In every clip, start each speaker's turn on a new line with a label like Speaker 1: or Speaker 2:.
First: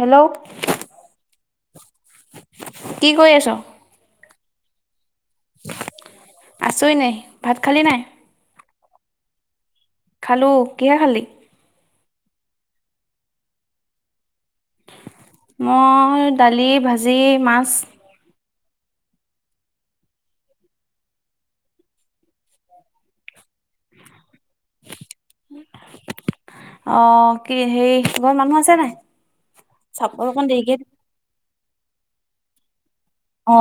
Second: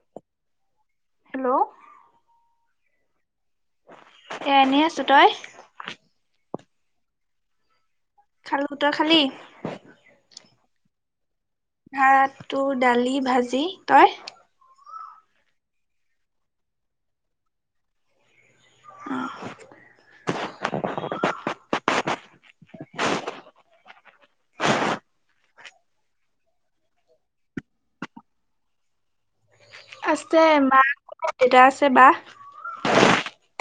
Speaker 1: Hello
Speaker 2: hello
Speaker 1: কি কৰি আছ
Speaker 2: এ এনেই আছো তই
Speaker 1: আছই নাই ভাত খালি নাই
Speaker 2: খালো তই খালি [unintelligible]
Speaker 1: খালো কিহে খালি।
Speaker 2: ভাতটো দালি ভাজি তই।
Speaker 1: মই দালি ভাজি মাছ।
Speaker 2: [inaudible]
Speaker 1: আহ কি হে ঘৰত মানুহ আছে নাই। চাপৰ অকণ দেৰিকে।
Speaker 2: কটা আছে বাহ।
Speaker 1: অ,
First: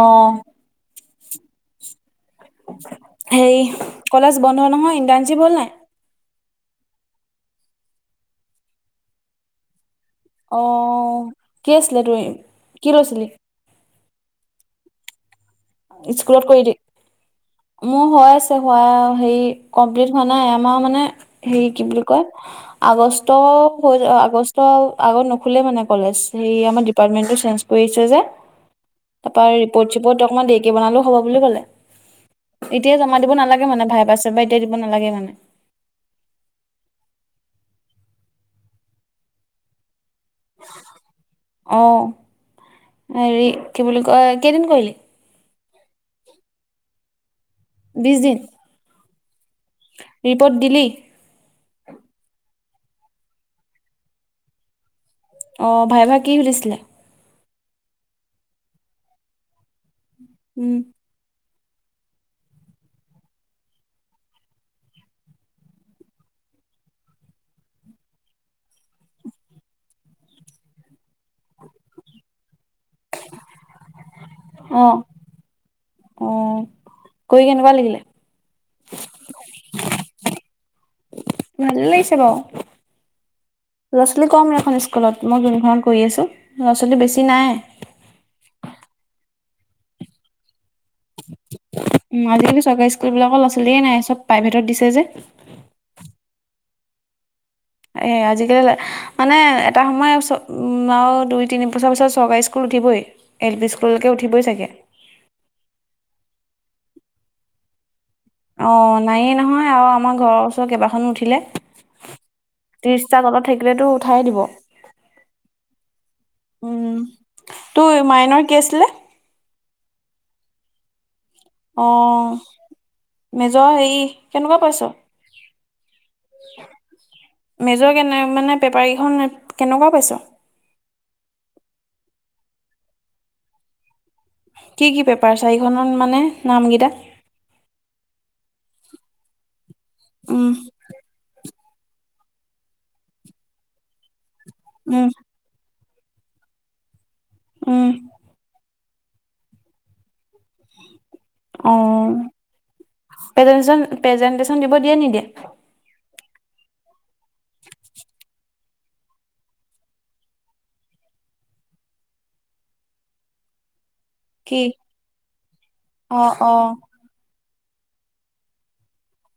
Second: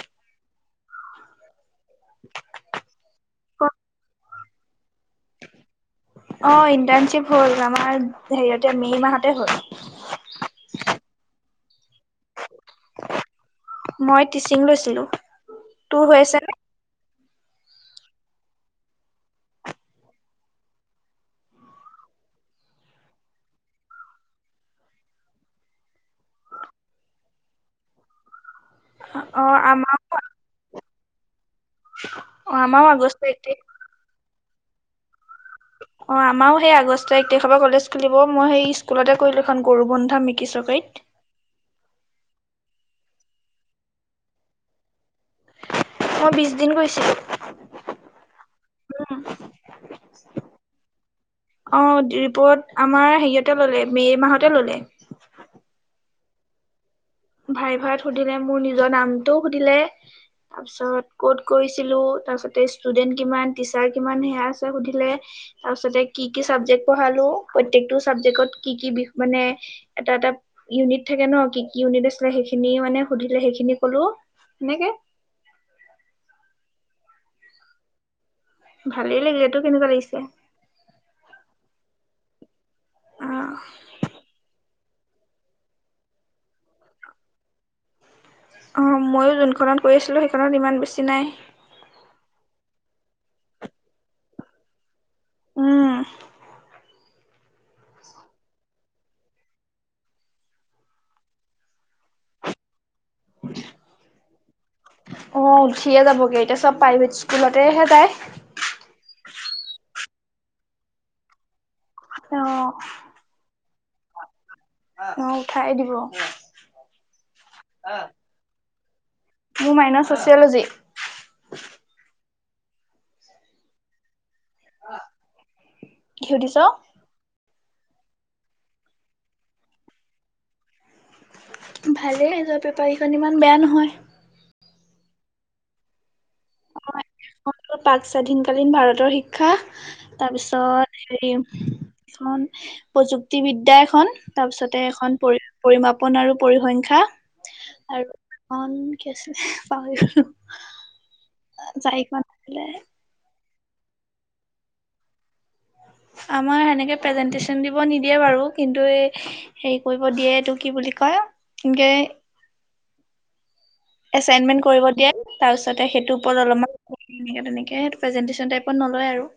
Speaker 1: সেই কলেজ। বন্ধু নহয় ইন্দ্ৰাণজীব হ'ল নাই?
Speaker 2: অ ইণ্টাৰ্ণশ্বিপ হ'ল আমাৰ হেৰিয়তে মে' মাহতে হ'ল।
Speaker 1: অ কি আছিলে তু কি লৈছিলি [unintelligible]
Speaker 2: মই টিচিং লৈছিলোঁ।
Speaker 1: স্কুলত কৰি দিম। মোৰ হৈ আছে, হোৱা হেৰি কমপ্লিট হোৱা নাই আমাৰ মানে হেৰি কি বুলি কয়। আগুষ্ট, আগষ্ট নোখোলে মানে কলেজ ডিপাৰ্টমেণ্ট আমাৰ। চেঞ্জ কৰিছে যে,
Speaker 2: অ
Speaker 1: তাৰপৰা ৰিপৰ্ট
Speaker 2: আমাৰ
Speaker 1: চিপৰ্ট অকমান দেৰিকে বনালেও হ'ব বুলি ক'লে।
Speaker 2: অ আমাৰো
Speaker 1: এতিয় জমা
Speaker 2: আগষ্ট
Speaker 1: দিব
Speaker 2: এক তাৰিখ
Speaker 1: নালাগে মানে, ভাইবা সাইভা বা এতিয়াই দিব নালাগে মানে।
Speaker 2: অ, আমাৰো সেই আগষ্ট এক তাৰিখৰ পৰা কলেজ খুলিব মই সেই স্কুলতে কৰিলো এখন গৰু বন্ধু। কথা মিকিছকেইত।
Speaker 1: অঁ হেৰি কি বুলি কয় কেইদিন কৰিলি।
Speaker 2: মই বিশ দিন কৰিছিলোঁ।
Speaker 1: বিশছ দিন। ৰিপৰ্ট দিলি
Speaker 2: অ, ৰিপৰ্ট। আমাৰ হেয়তে ললে মে মাহতে ললে।
Speaker 1: অ ভাইবা ভাইবা কি সুধিছিলে?
Speaker 2: ভাইবা ভাইাবাত সুধিলে মোৰ নিজৰ নামটোও সুধিলে তাৰপিছত ক'ত। কৰিছিলো তাৰপিছতে ষ্টুডেন্ট কিমান, টিচাৰ কিমান সেয়া আছে সুধিলে তাৰপিছতে কি কি। পঢ়ালো, প্ৰতেকটো চাবজেক্টত কি কি বিষ মানে এটা এটা ইউনিট থাকে ন। কি উনে দ। সেইখিনি মানে সুধিলে সেইখিনি কলো, সেনেকে।
Speaker 1: অঁ অঁ কৰি কেনেকুৱা লাগিলে?
Speaker 2: ভালেই লাগিলে তোৰ কেনেকুৱা লাগিছে?
Speaker 1: ভালেই লাগিছে বাৰু,
Speaker 2: অ
Speaker 1: ল'ৰা ছোৱালী কম এখন। স্কুলত, মই যোনখনৰত কৰি আছোঁ ল'ৰা ছোৱালী বেছি নাই।
Speaker 2: অ, মইো যোনখনত কৰি আছিলো সেইখনত ইমান বেছি। নাই
Speaker 1: আজিকালি চৰকাৰী স্কুল বিলাকৰ লছিলেই নাই চব প্ৰাইভেটত দিছে যে।
Speaker 2: উম।
Speaker 1: এই, আজিকালি মানে এটা সময় আৰু দুই তিনি বছৰ পিছত চৰকাৰী স্কুল উঠিবই। এল পি স্কুললৈকে উঠিবই চাগে।
Speaker 2: অ উঠিয়ে যাবগে এতিয়া চব প্ৰাইভেট স্কুলতেহে যায়।
Speaker 1: অ, নায়েই নহয় আৰু আমাৰ ঘৰৰ ওচৰ কেইবাখনো উঠিলে।
Speaker 2: অঁ।
Speaker 1: তো উঠাইে দিব।
Speaker 2: উঠাই দিব
Speaker 1: উম তোৰ মাইনৰ কি আছিলে?
Speaker 2: মোৰ মাইন ছ'চিয়'লজি।
Speaker 1: অ, মেজৰ হেৰি। কেনেকুৱা পাইছ?
Speaker 2: সুধিছ
Speaker 1: মেজৰ কেনে মানে পেপাৰ কেইখন কেনেকুৱা পাইছ।
Speaker 2: ভালেই যোৱা পেপাৰীখন ইমান বেয়া নহয়।
Speaker 1: কি কি পেপাৰ চাৰিখনত মানে নামকেইটা?
Speaker 2: প্ৰাক স্বাধীনকালীন ভাৰতৰ শিক্ষা,
Speaker 1: উম
Speaker 2: তাৰপিছত হেৰি এখন প্ৰযুক্তিবিদ্যা এখন তাৰপিছতে
Speaker 1: উম
Speaker 2: এখন পৰি পৰিমাপন আৰু পৰিসংখ্যা,
Speaker 1: উম
Speaker 2: আৰু এখন কি আছিলে পাহৰি গলো।
Speaker 1: [inaudible]
Speaker 2: চাৰিখন আছিলে।
Speaker 1: প্ৰেজেন প্ৰেজেণ্টেশচন দিব দিয়ে নিদিয়ে?
Speaker 2: আমাৰ সেনেকে প্ৰেজেনটেচন দিব নিদিয়ে বাৰু। কিন্তু এই হেৰি কৰিব দিয়ে এইটো কি বুলি কয় এনেকে এচাইনমেন্ট
Speaker 1: কি
Speaker 2: কৰিব দিয়ে তাৰপিছতে সেইটোৰ
Speaker 1: অ',
Speaker 2: ওপৰত অলপমান
Speaker 1: অ',
Speaker 2: তে তে প্ৰেজেনটেচন টাইপত নলয় আৰু।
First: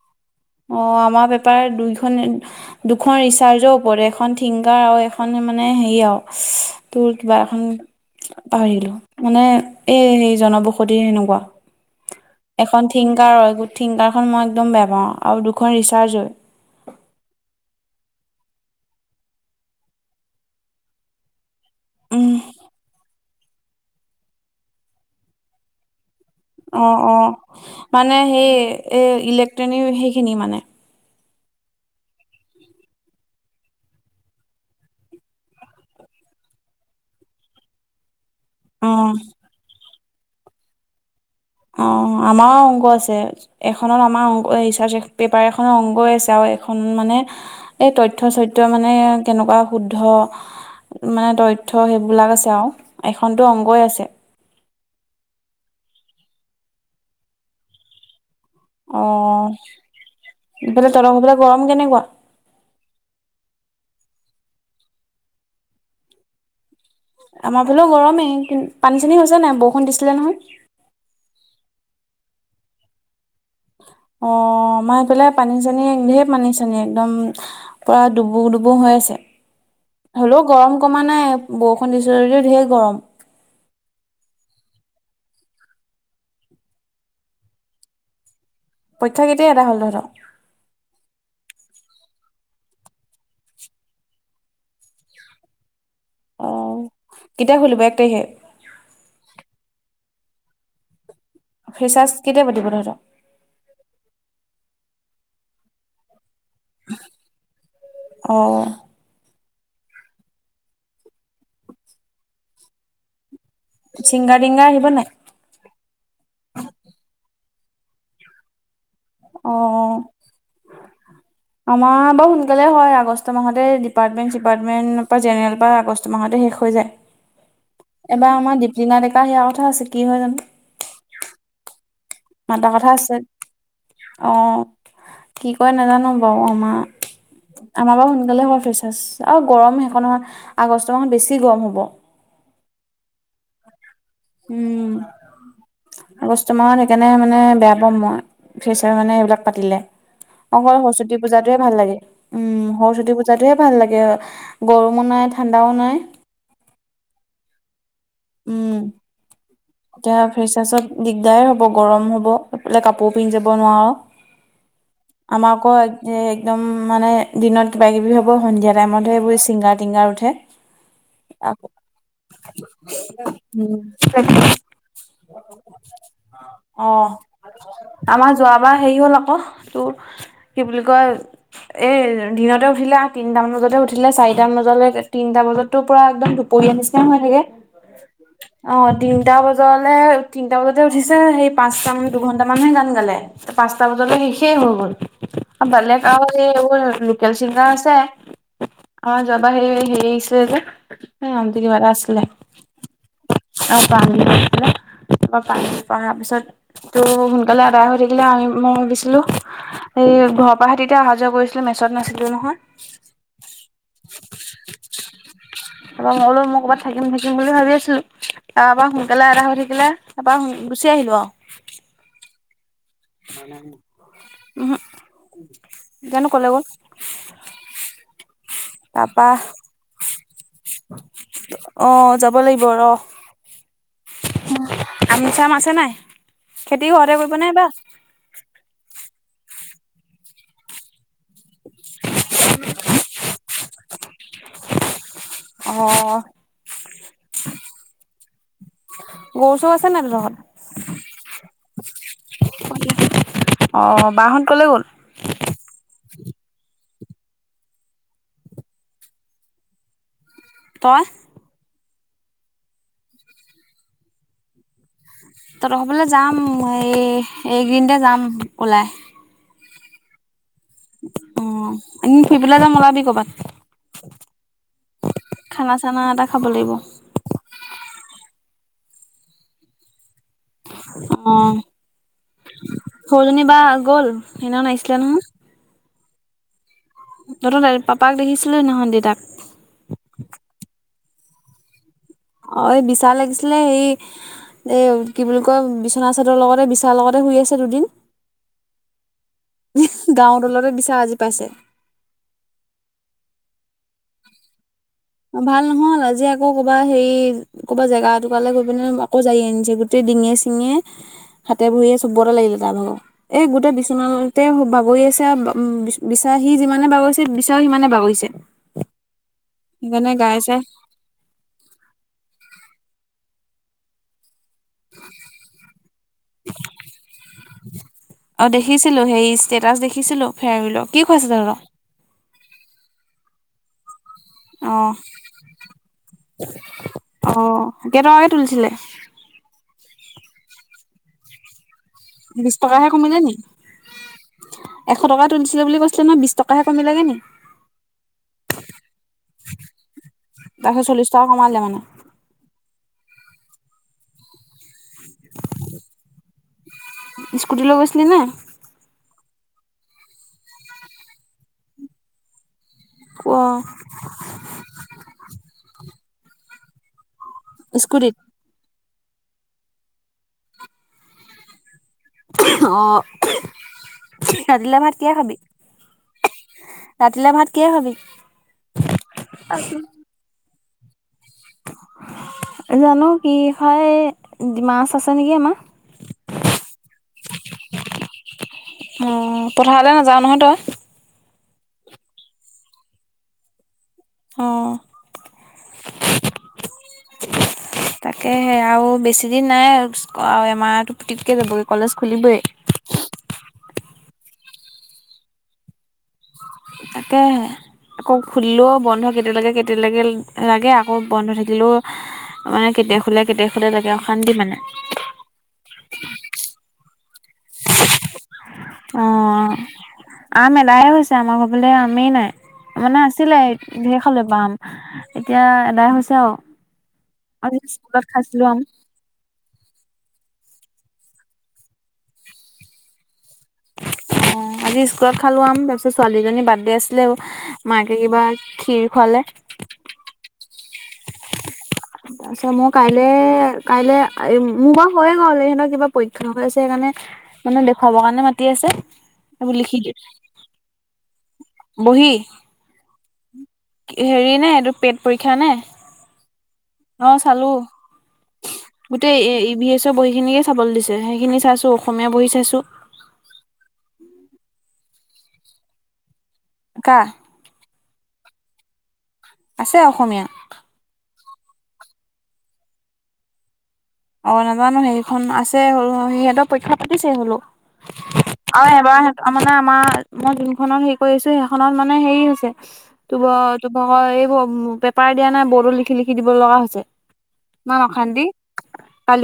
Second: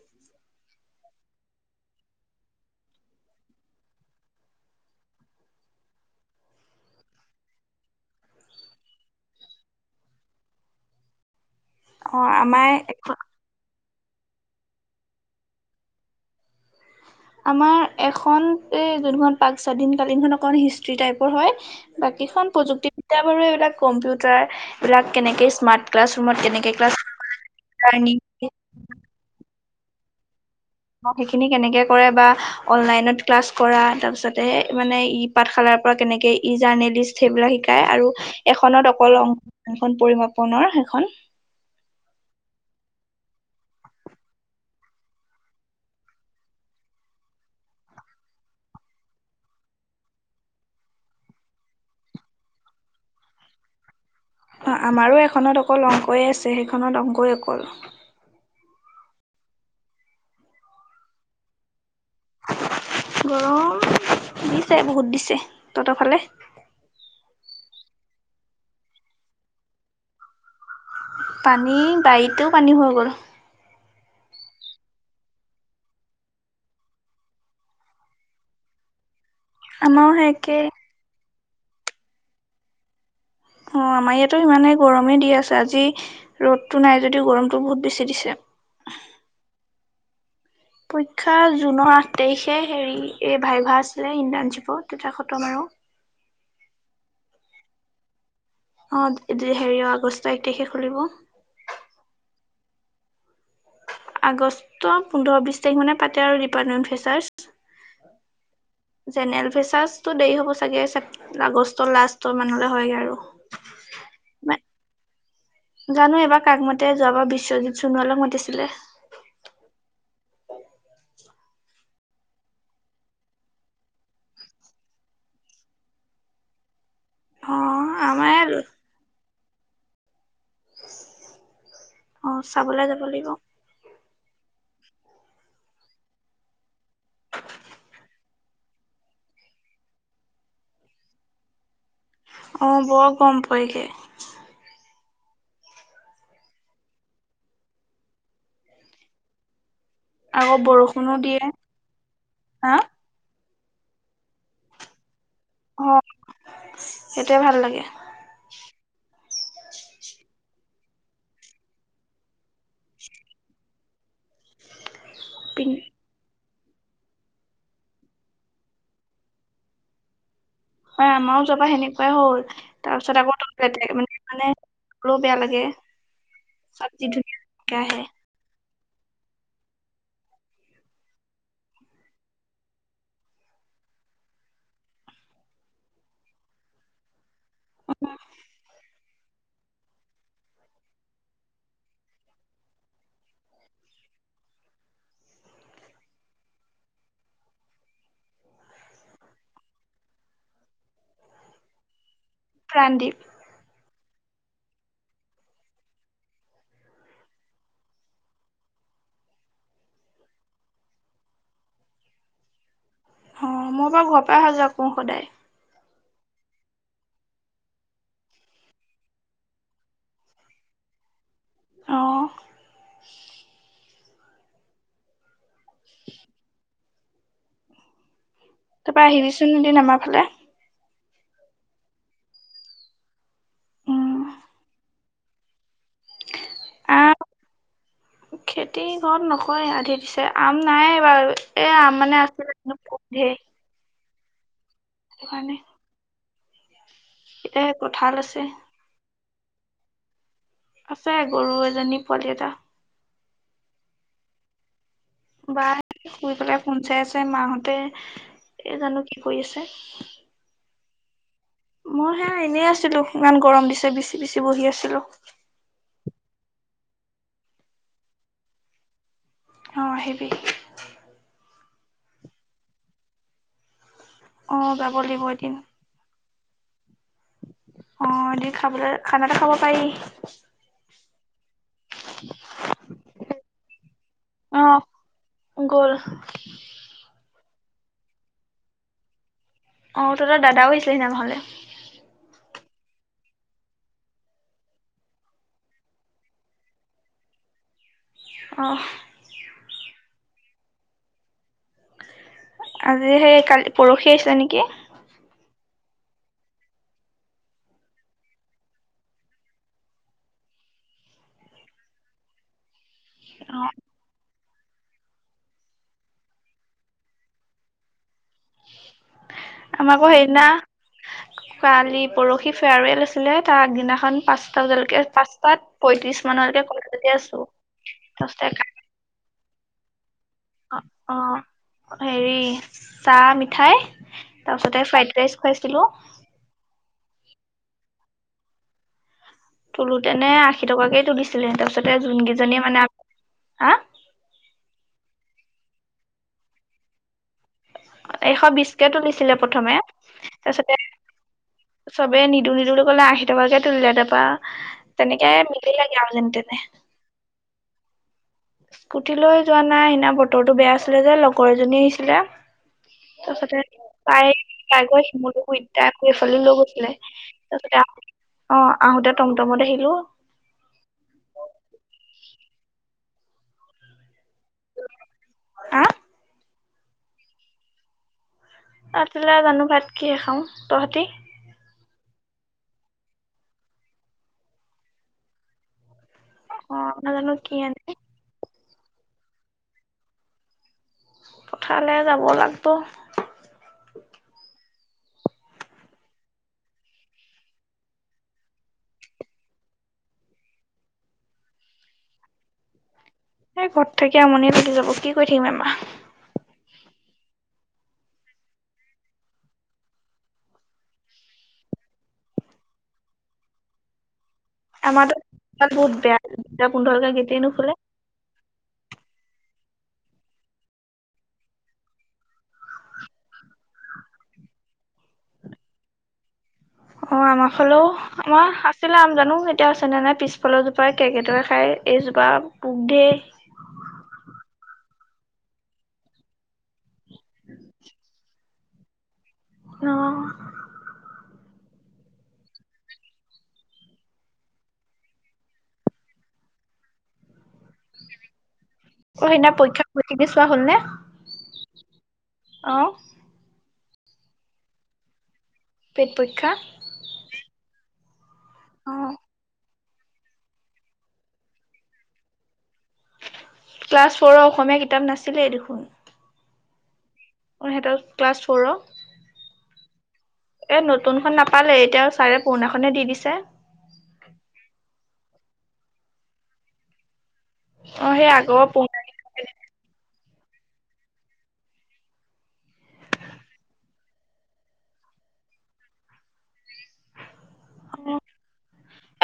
Speaker 1: অ আমাৰ পেপাৰ দুখন দুখন ৰিচাৰ্জৰ ওপৰত এখন থিংকাৰ আৰু এখন মানে হেৰি আও তোৰ কিবা এখন পাহৰিলো মানে এই সেই জনবসতি সেনকুৱা।
Speaker 2: অ
Speaker 1: এখন
Speaker 2: আমাৰ
Speaker 1: থিংকাৰ হয় গুড থিংকাৰখন মই একদম বেয়া পাওঁ আউ দুখন ৰিচাৰ্জ হয়।
Speaker 2: আমাৰ এখন এই যোনখন পাক স্বাধীন কালীনখন এখন হিষ্ট্ৰি টাইপৰ হয়।
Speaker 1: উম
Speaker 2: বাকীখন প্ৰযুক্তিবিদ্যা বাৰু এইবিলাক কম্পিউটাৰ এইবিলাক কেনেকে স্মাৰ্ট ক্লাছ ৰুমত কেনেকে
Speaker 1: অ
Speaker 2: ক্লাছ
Speaker 1: অ মানে সেই এ ইলেক্ট্ৰনিক সেইখিনি মানে?
Speaker 2: সেইখিনি কেনেকে কৰে বা অনলাইনত ক্লাছ কৰা তাৰপিছতে মানে ই পাঠশালাৰ পৰা কেন এনেকে ই জানেলিষ্ট সেইবিলাক শিকায় আৰু এখনত
Speaker 1: অ'।
Speaker 2: অকল অংকন পৰিমাপনৰ সেইখন।
Speaker 1: অ আমাও অংক আছে এখনত আমাৰ অং এ ৰিচাৰ্চ পেপাৰ এখনৰ অংকই আছে আও এখন মানে এই তথ্য সৈত মানে কেনেকুৱা শুদ্ধ মানে তথ্য সেইবিলাক আছে আও, এখনতো অংগই আছে।
Speaker 2: আমাৰো এখনত অকল অংকই আছে সেইখনত অংকই অকল।
Speaker 1: অ এইফালে তহতৰ ঘৰ ফালে গৰম কেনেকুৱা?
Speaker 2: গৰম দিছে বহুত দিছে। তহতৰ ফালে?
Speaker 1: আমাৰ ফালেও গৰমেই, কিন পানী চানী হৈছে নাই বউষণ দিছিলে নহয়?
Speaker 2: পানী বাৰীতেও পানী হৈ গ'ল।
Speaker 1: অ আমাৰ এইফেলাই পানী চানী ঢেৰ পানী চানী একদম পুৰা ডুবু ডুবু হৈ হৈছে,
Speaker 2: আমাৰো সেই
Speaker 1: হ'লেও
Speaker 2: একেই
Speaker 1: গৰম কমা নাই, বষণ দিচে যদিও ঢেৰ গৰম।
Speaker 2: অ আমাৰ ইয়াতো ইমানেই গৰমেই দি আছে, আজি ৰ'দতটো নাই যদিও গৰমতটো বহুত বেছি দিছে।
Speaker 1: পৰীক্ষা কেতিয়া [unintelligible]
Speaker 2: পৰীক্ষা জুনৰ আঠ তাৰিখে হেৰি এই ভাই ভা আছিলে ইণ্টাৰ্ণশ্বিপৰ তেতিয়া খতম আৰু।
Speaker 1: অ কেতিয়া খুলিব এক তাৰিখে?
Speaker 2: অ হেৰি এক আগষ্ট তাৰিখে খুলিব।
Speaker 1: ফ্ৰেছাৰ্ছ কেতিয়া পাতিব তহঁতক?
Speaker 2: আগষ্ট পোন্ধৰ বিছ তাৰিখ মানে পাতে আৰু ডিপাৰ্টমেণ্ট ফেচাৰ্ছ।
Speaker 1: অ।
Speaker 2: জেনেৰেল ফেচাচ টো দেৰি হ'ব চাগে? চেপ আগষ্টৰ লাষ্টৰ মানলে হয়গে আৰু।
Speaker 1: চিংগাৰ তিংগাৰ আহিব নাই?
Speaker 2: জানো এইবাৰ কাক মাতে যোৱাবাৰ বিশ্বজিত সোণোৱালক মাতিছিলে।
Speaker 1: আহ। আমাৰ বাৰু সোনকালে হয়, আগষ্ট মাহতে ডিপাৰ্টমেণ্ট চিপাৰ্টমেণ্ট পা জেনেৰেল পা আগষ্ট মাহতে শেষ। হৈ যায়,
Speaker 2: অ
Speaker 1: এবাৰ আমাৰ দীপলীনা ডেকা সিয়াৰ কথা আছে কি হয় জানো?
Speaker 2: অ চাবলে যাব লাগিব।
Speaker 1: অঁ কি কয় নাজানো বাও? আমা আমাৰ বাৰু সোনকালে হয় ফ্ৰেছাৰ্ছ আৰু গৰম সেইখন হয় আগষ্ট মাহত বেছি গৰম হ'ব।
Speaker 2: অ বৰ গম পয়গে।
Speaker 1: উম। আগষ্ট মাহত সেইকাৰণে মানে বেয়া পাম মই ফ্ৰেচাৰ কাৰনে এইবিলাক পাতিলে
Speaker 2: আকৌ
Speaker 1: অকল
Speaker 2: বৰষুণো
Speaker 1: সৰস্বতী
Speaker 2: দিয়ে
Speaker 1: পূজাটোয়ে ভাল লাগে উম
Speaker 2: হা
Speaker 1: সৰস্বতী পূজাত তে ভাল লাগে গৰমো নাই ঠাণ্ডাও
Speaker 2: অ
Speaker 1: নাই।
Speaker 2: সেইটোৱে ভাল লাগে।
Speaker 1: উম। এতিয়া ফ্ৰেছাৰ্ছত দিগদাৰ হ'ব গৰম হ'ব এফালে কাপোৰ পিন্ধি যাব নোৱাওঁ। আমাৰ
Speaker 2: পিন
Speaker 1: ক এক একদম মানে দিনত কিবা কিবি হ'ব সন্ধিয়া টাইমতহে এইবোৰ চিংগাৰ টিংগাৰ উঠে
Speaker 2: হয় আমাৰো যাৱাবা সেনেকুৱাই হ'ল তাৰ পিছত আকৌ
Speaker 1: উম
Speaker 2: ত মানে মানে কলও বেয়া লাগে চব জি
Speaker 1: অ'
Speaker 2: ধুনীয়াকে আহে।
Speaker 1: আমাৰ সেই হল আক টো কি বুলি কয় এই দিনতে উঠিলে আ তিনটা মান বজাতে উঠিলে চাৰিটা মান বজালে তিনটা বজাততো পূৰা এদম দুপৰীয়া নিচিনা হৈ থাকে। অ তিনটা বজ জলে তিনিটা বজাতে উঠিছে সেই পাঁচটা মান দুঘন্টা মানহে গান গালে পাঁচটা বজালে শেষেই হৈ গল বেলেগ আও এইবোৰ লোকেল চিংগাৰ আছে। অ যোৱা বাৰ হেৰি হেৰি আহিছিলে যে নামটো কিবাতা আছিলে
Speaker 2: প্ৰাণদিপ।
Speaker 1: [unintelligible] ত পান পাৰ পিছত তো সোনকালে আদায় হৈ থাকিলে আমি মই ভাবিছিলো ঘৰৰ পাহে তেতিয়া অহা যোৱা কৰিছিলো মেছত নাছিলো নহয়।
Speaker 2: অ মই বাৰু ঘৰৰ পৰা অহা যোৱা কৰো সদায়
Speaker 1: ত মইলো মই ক'ৰাত থাকিম থাকিম বুলি ভাবি আছিলো তাপা সোনকালে এদাই হৈ থাকিলে তাপা গুচি আহিলো আৰু
Speaker 2: অ
Speaker 1: [unintelligible] উহো জানো ক'লে গল
Speaker 2: তাপা
Speaker 1: তাৰপা
Speaker 2: আহিবিচোন এদিন আমাৰ ফালে
Speaker 1: অ যাব লাগিব ৰহ।
Speaker 2: উম
Speaker 1: আমি চাম আছে নাই খেতি ঘৰতে কৰিব নে এইবা
Speaker 2: চব নকয় আধি দিছে আম নাই এইবাৰ এ আম মানে আছিল চব পকী শেষ
Speaker 1: অ
Speaker 2: এতিয়া কঠাল আছে।
Speaker 1: গৰু চৰু আছে নাই তহঁতৰ ঘৰত
Speaker 2: আছে গৰু এজনী পোৱালি এটা
Speaker 1: অ বা হত কলৈ গ'ল।
Speaker 2: বা শুই পেলাই ফোন চাই আছে মাহঁতে এই জানো কি কৰি আছে।
Speaker 1: তই,
Speaker 2: মই সে এনেই আছিলো ইমান গৰম দিছে বিচি বিচি বহি আছিলো।
Speaker 1: তহঁতৰ ঘৰৰ ফালে যাম এই এইগিদিনতে যাম ওলাই
Speaker 2: অ আহিবি।
Speaker 1: অ এনে ফুৰিবলে যাম ওলাবি ক'বাত
Speaker 2: অ যাব লাগিব এদিন।
Speaker 1: চানা এটা খাব লাগিব,
Speaker 2: অ এদিন খাবলৈ খানাতো খাব পাৰি
Speaker 1: অ
Speaker 2: [unintelligible]
Speaker 1: সৰুজনী বা গ'ল
Speaker 2: অ
Speaker 1: সেইদিনাখন আহিছিলে নহয়
Speaker 2: গ'ল
Speaker 1: নতুন পাপাক দেখিছিলো সেইদিনাখন দেতাক
Speaker 2: অ তহতৰ দাদাও আহিছিলি সিদিনা ঘৰলে।
Speaker 1: অ এই বিচা লাগিছিলে হেৰী এ কি বুলি কয় বিচনা চাদৰ লগতে বিচাৰ লগতে শুই, আছে দুদিন
Speaker 2: অহ
Speaker 1: গাও তলতে বিচা আজি পাইছে
Speaker 2: আজি সেই কালি পৰহি আছিলে নেকি
Speaker 1: ভাল নহ'ল আজি আকৌ ক'বা হেৰি ক'বা জেগা এটুকুৱালে গৈ পিনে আকৌ জাৰি আনিছে গোটেই ডিঙেয়ে চিঙে হাতে ভুৰিয়ে চবতে লাগিলে তাৰ ভাগৰ এই
Speaker 2: অ
Speaker 1: গোটেই বিচনা বাগৰি আছে বিচা সি যিমানে বাগৰিছে বিচায়ো সিমানে বাগৰিছে [inaudible]
Speaker 2: আমাৰ আকৌ
Speaker 1: গাই
Speaker 2: সেইদিনা
Speaker 1: চাই
Speaker 2: কালি পৰশি ফেৱাৰৱেল আছিলে তা আগদিনাখন পাচ পাঁচটা পয়ত্ৰিশ মানলৈকে কলেজতে আছো
Speaker 1: ষ্টেটাছ দেখিছিলো
Speaker 2: অ
Speaker 1: ফেয়াৰবিলৰ কি
Speaker 2: অ
Speaker 1: খুৱাইছে তহঁতক
Speaker 2: হেৰি চাহ মিঠাই তাৰ
Speaker 1: অ
Speaker 2: পাছতে ফ্ৰাইড ৰাইচ খুৱাইছিলো
Speaker 1: অ কেইটকাকে তুলি ছিলে?
Speaker 2: তোলোতে এনে আশী টকাকে তুলিছিলে, তাৰপাছত তাতে যোন
Speaker 1: বিশ
Speaker 2: কেইজনী
Speaker 1: টকাহে
Speaker 2: মানে
Speaker 1: কমিলে নি
Speaker 2: হা
Speaker 1: এশ টকা তুলিছিলে বুলি কৈছিলে নহয় বিশ টকাহে কমিলে গে নেকি?
Speaker 2: এশ বিশকে তুলিছিলে প্ৰথমে তাৰপিছতে,
Speaker 1: তাৰপিছত চল্লিশ টকা কমালে মানে
Speaker 2: চবে নিদু নিদু কলে আশী টকাকে তুলিলে, তাৰপা তেনেকে মিলিলেগে আৰু যেনে তেনে।
Speaker 1: স্কুটি লৈ গৈছিলি নে
Speaker 2: স্কুটি লৈ যোৱা নাই সিদিনা বতৰটো বেয়া আছিলে যে লগৰ এজনী আহিছিলে।
Speaker 1: অ
Speaker 2: তাৰপাছতে তাই তাই গৈ শিমলু গুৰিত তাইক আকৌ এইফালে লৈ গছিলে তাৰপাছত
Speaker 1: স্কুটিত
Speaker 2: অঁ, আহোতে টমটমত আহিলো
Speaker 1: অ, ৰাতি লে ভাত কিহে খাবি?
Speaker 2: হা
Speaker 1: ৰাতিলৈ ভাত কিহে খাবি?
Speaker 2: ৰাতিলৈ জানো ভাত কিহে খাওঁ,, তহঁতি?
Speaker 1: জানো কি খাই মাছ আছে নেকি আমাৰ।
Speaker 2: অ নাজানো কি আনে।
Speaker 1: অ পথাৰলৈ নাযাও নহয় তই?
Speaker 2: পথাৰলৈ যাব লাগিব।
Speaker 1: অহ তাকে হে আৰু বেছি দিন নাই, আৰু এমাহটো পুটুক কে যাবগৈ কলেজ খুলিবই হয় [unintelligible]
Speaker 2: এ ঘৰত থাকি আমনি লাগি যাব, কি কৈ থাকিম এমাহ
Speaker 1: তাকেহে আকৌ খুলিলেও বন্ধ কেতিয়ালৈকে কেতিয়ালৈকে লাগে আকৌ বন্ধ থাকিলেও মানে কেতিয়া খুলে কেতিয়া খুলে লাগে অশান্তি মানে।
Speaker 2: আমাৰো বহুত বেয়া দুটা পোন্ধৰ লেকে গেটেই নোখোলে
Speaker 1: অ আম এদাই হৈছে আমাৰ ঘৰ ফালে আমেই নাই মানে আছিলে ধেৰ খালে আম এতিয়াএদাই হৈছে আৰু
Speaker 2: অ আমাৰ
Speaker 1: আজি
Speaker 2: হলেও
Speaker 1: স্কুলত খাইছিলো
Speaker 2: আমাৰ
Speaker 1: আম।
Speaker 2: আছিলে আম জানো এতিয়া আছে নে নাই পিছে পাছফালৰ জোপা কেৰ্কেটুৱায়ে খাই, এইজোপা পোক ধেৰ
Speaker 1: অ আজি স্কুলত খালো আম তাৰপিছত ছোৱালীজনী বাৰ্থডে আছিলে। মাকে কিবা ক্ষীৰ ৰ খুৱালে।
Speaker 2: অ
Speaker 1: তাৰ পিছত মই কাইলে কাইলৈ মোৰ বাৰু হয়ে গল সিহঁতৰ কিবা পৰীক্ষা হৈ আছে সেইকাৰণে মানে দেখুৱাবৰ কাৰণে মাতি আছে
Speaker 2: অহ সেইদিনা
Speaker 1: এইবোৰ লিখি
Speaker 2: পৰীক্ষা অ টি পি চোৱা হ'লনে
Speaker 1: বহী
Speaker 2: অহ
Speaker 1: হেৰি নে এইটোৰ টেট পৰীক্ষা নে?
Speaker 2: পেট পৰীক্ষা
Speaker 1: অ', চালো।
Speaker 2: অ
Speaker 1: গোটেই ই ভী এছৰ বহিখিনিকে চাবলৈ দিছে, সেইখিনি চাইছো অসমীয়া বহি চাইছো
Speaker 2: ক্লাছ ফ'ৰৰ অসমীয়া কিতাপ নাছিলেই দেখোন।
Speaker 1: কা
Speaker 2: অ ক্লাছ ফৰ
Speaker 1: আছে অসমীয়া।
Speaker 2: এ নতুনখন নাপালে এতিয়া ছাৰে পুৰণাখনে দি দিছে।
Speaker 1: খন আছে সিহঁতক পৰীক্ষা পাতিছে হ'লও
Speaker 2: অ সেই আগৰ
Speaker 1: আৰু
Speaker 2: পুৰণা
Speaker 1: এবাৰ মানে আমাৰ মই যোনখনত হেৰি কৰিছো সেইখনত মানে হেৰি হৈছে তো ভা তো ভাগৰ এইবোৰ পেপাৰ দিয়া নাই বোৰ্ডট লিখি লিখি দিব লগা হৈছে,, ইমান
Speaker 2: অ
Speaker 1: অশান্তি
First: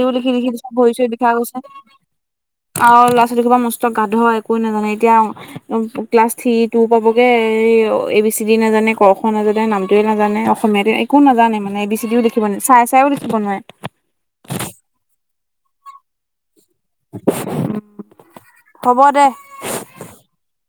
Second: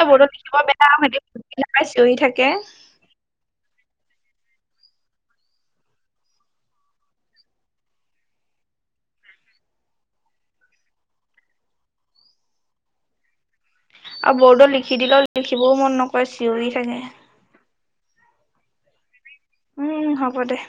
Speaker 2: এই
Speaker 1: লিখি
Speaker 2: বৰ্ডত
Speaker 1: লিখি
Speaker 2: লিখিব বেয়া
Speaker 1: ভৰি চৰি
Speaker 2: সিহঁতি
Speaker 1: বিষাই গৈছে,
Speaker 2: বুজি নাপাই চিঞৰি থাকে
Speaker 1: আৰু ল'ৰা ছোৱালী মস্ত গাধ একোৱে নাজানে, এতিয়া ক্লাছ থ্ৰী টু পাবগে এ বি চি ডি নাজানে ক খ নাজানে নামটোৱে নাজানে অসমীয়াাত একো নাজানে মানে এ বি চি ও লিখিব নে চাই চাইও লিখিব নোৱাৰে।
Speaker 2: আৰু বৰ্ডত লিখি দিলেও লিখিবও মন নকৰে চিঞৰি থাকে
Speaker 1: হ'ব দে
Speaker 2: উম হ'ব দে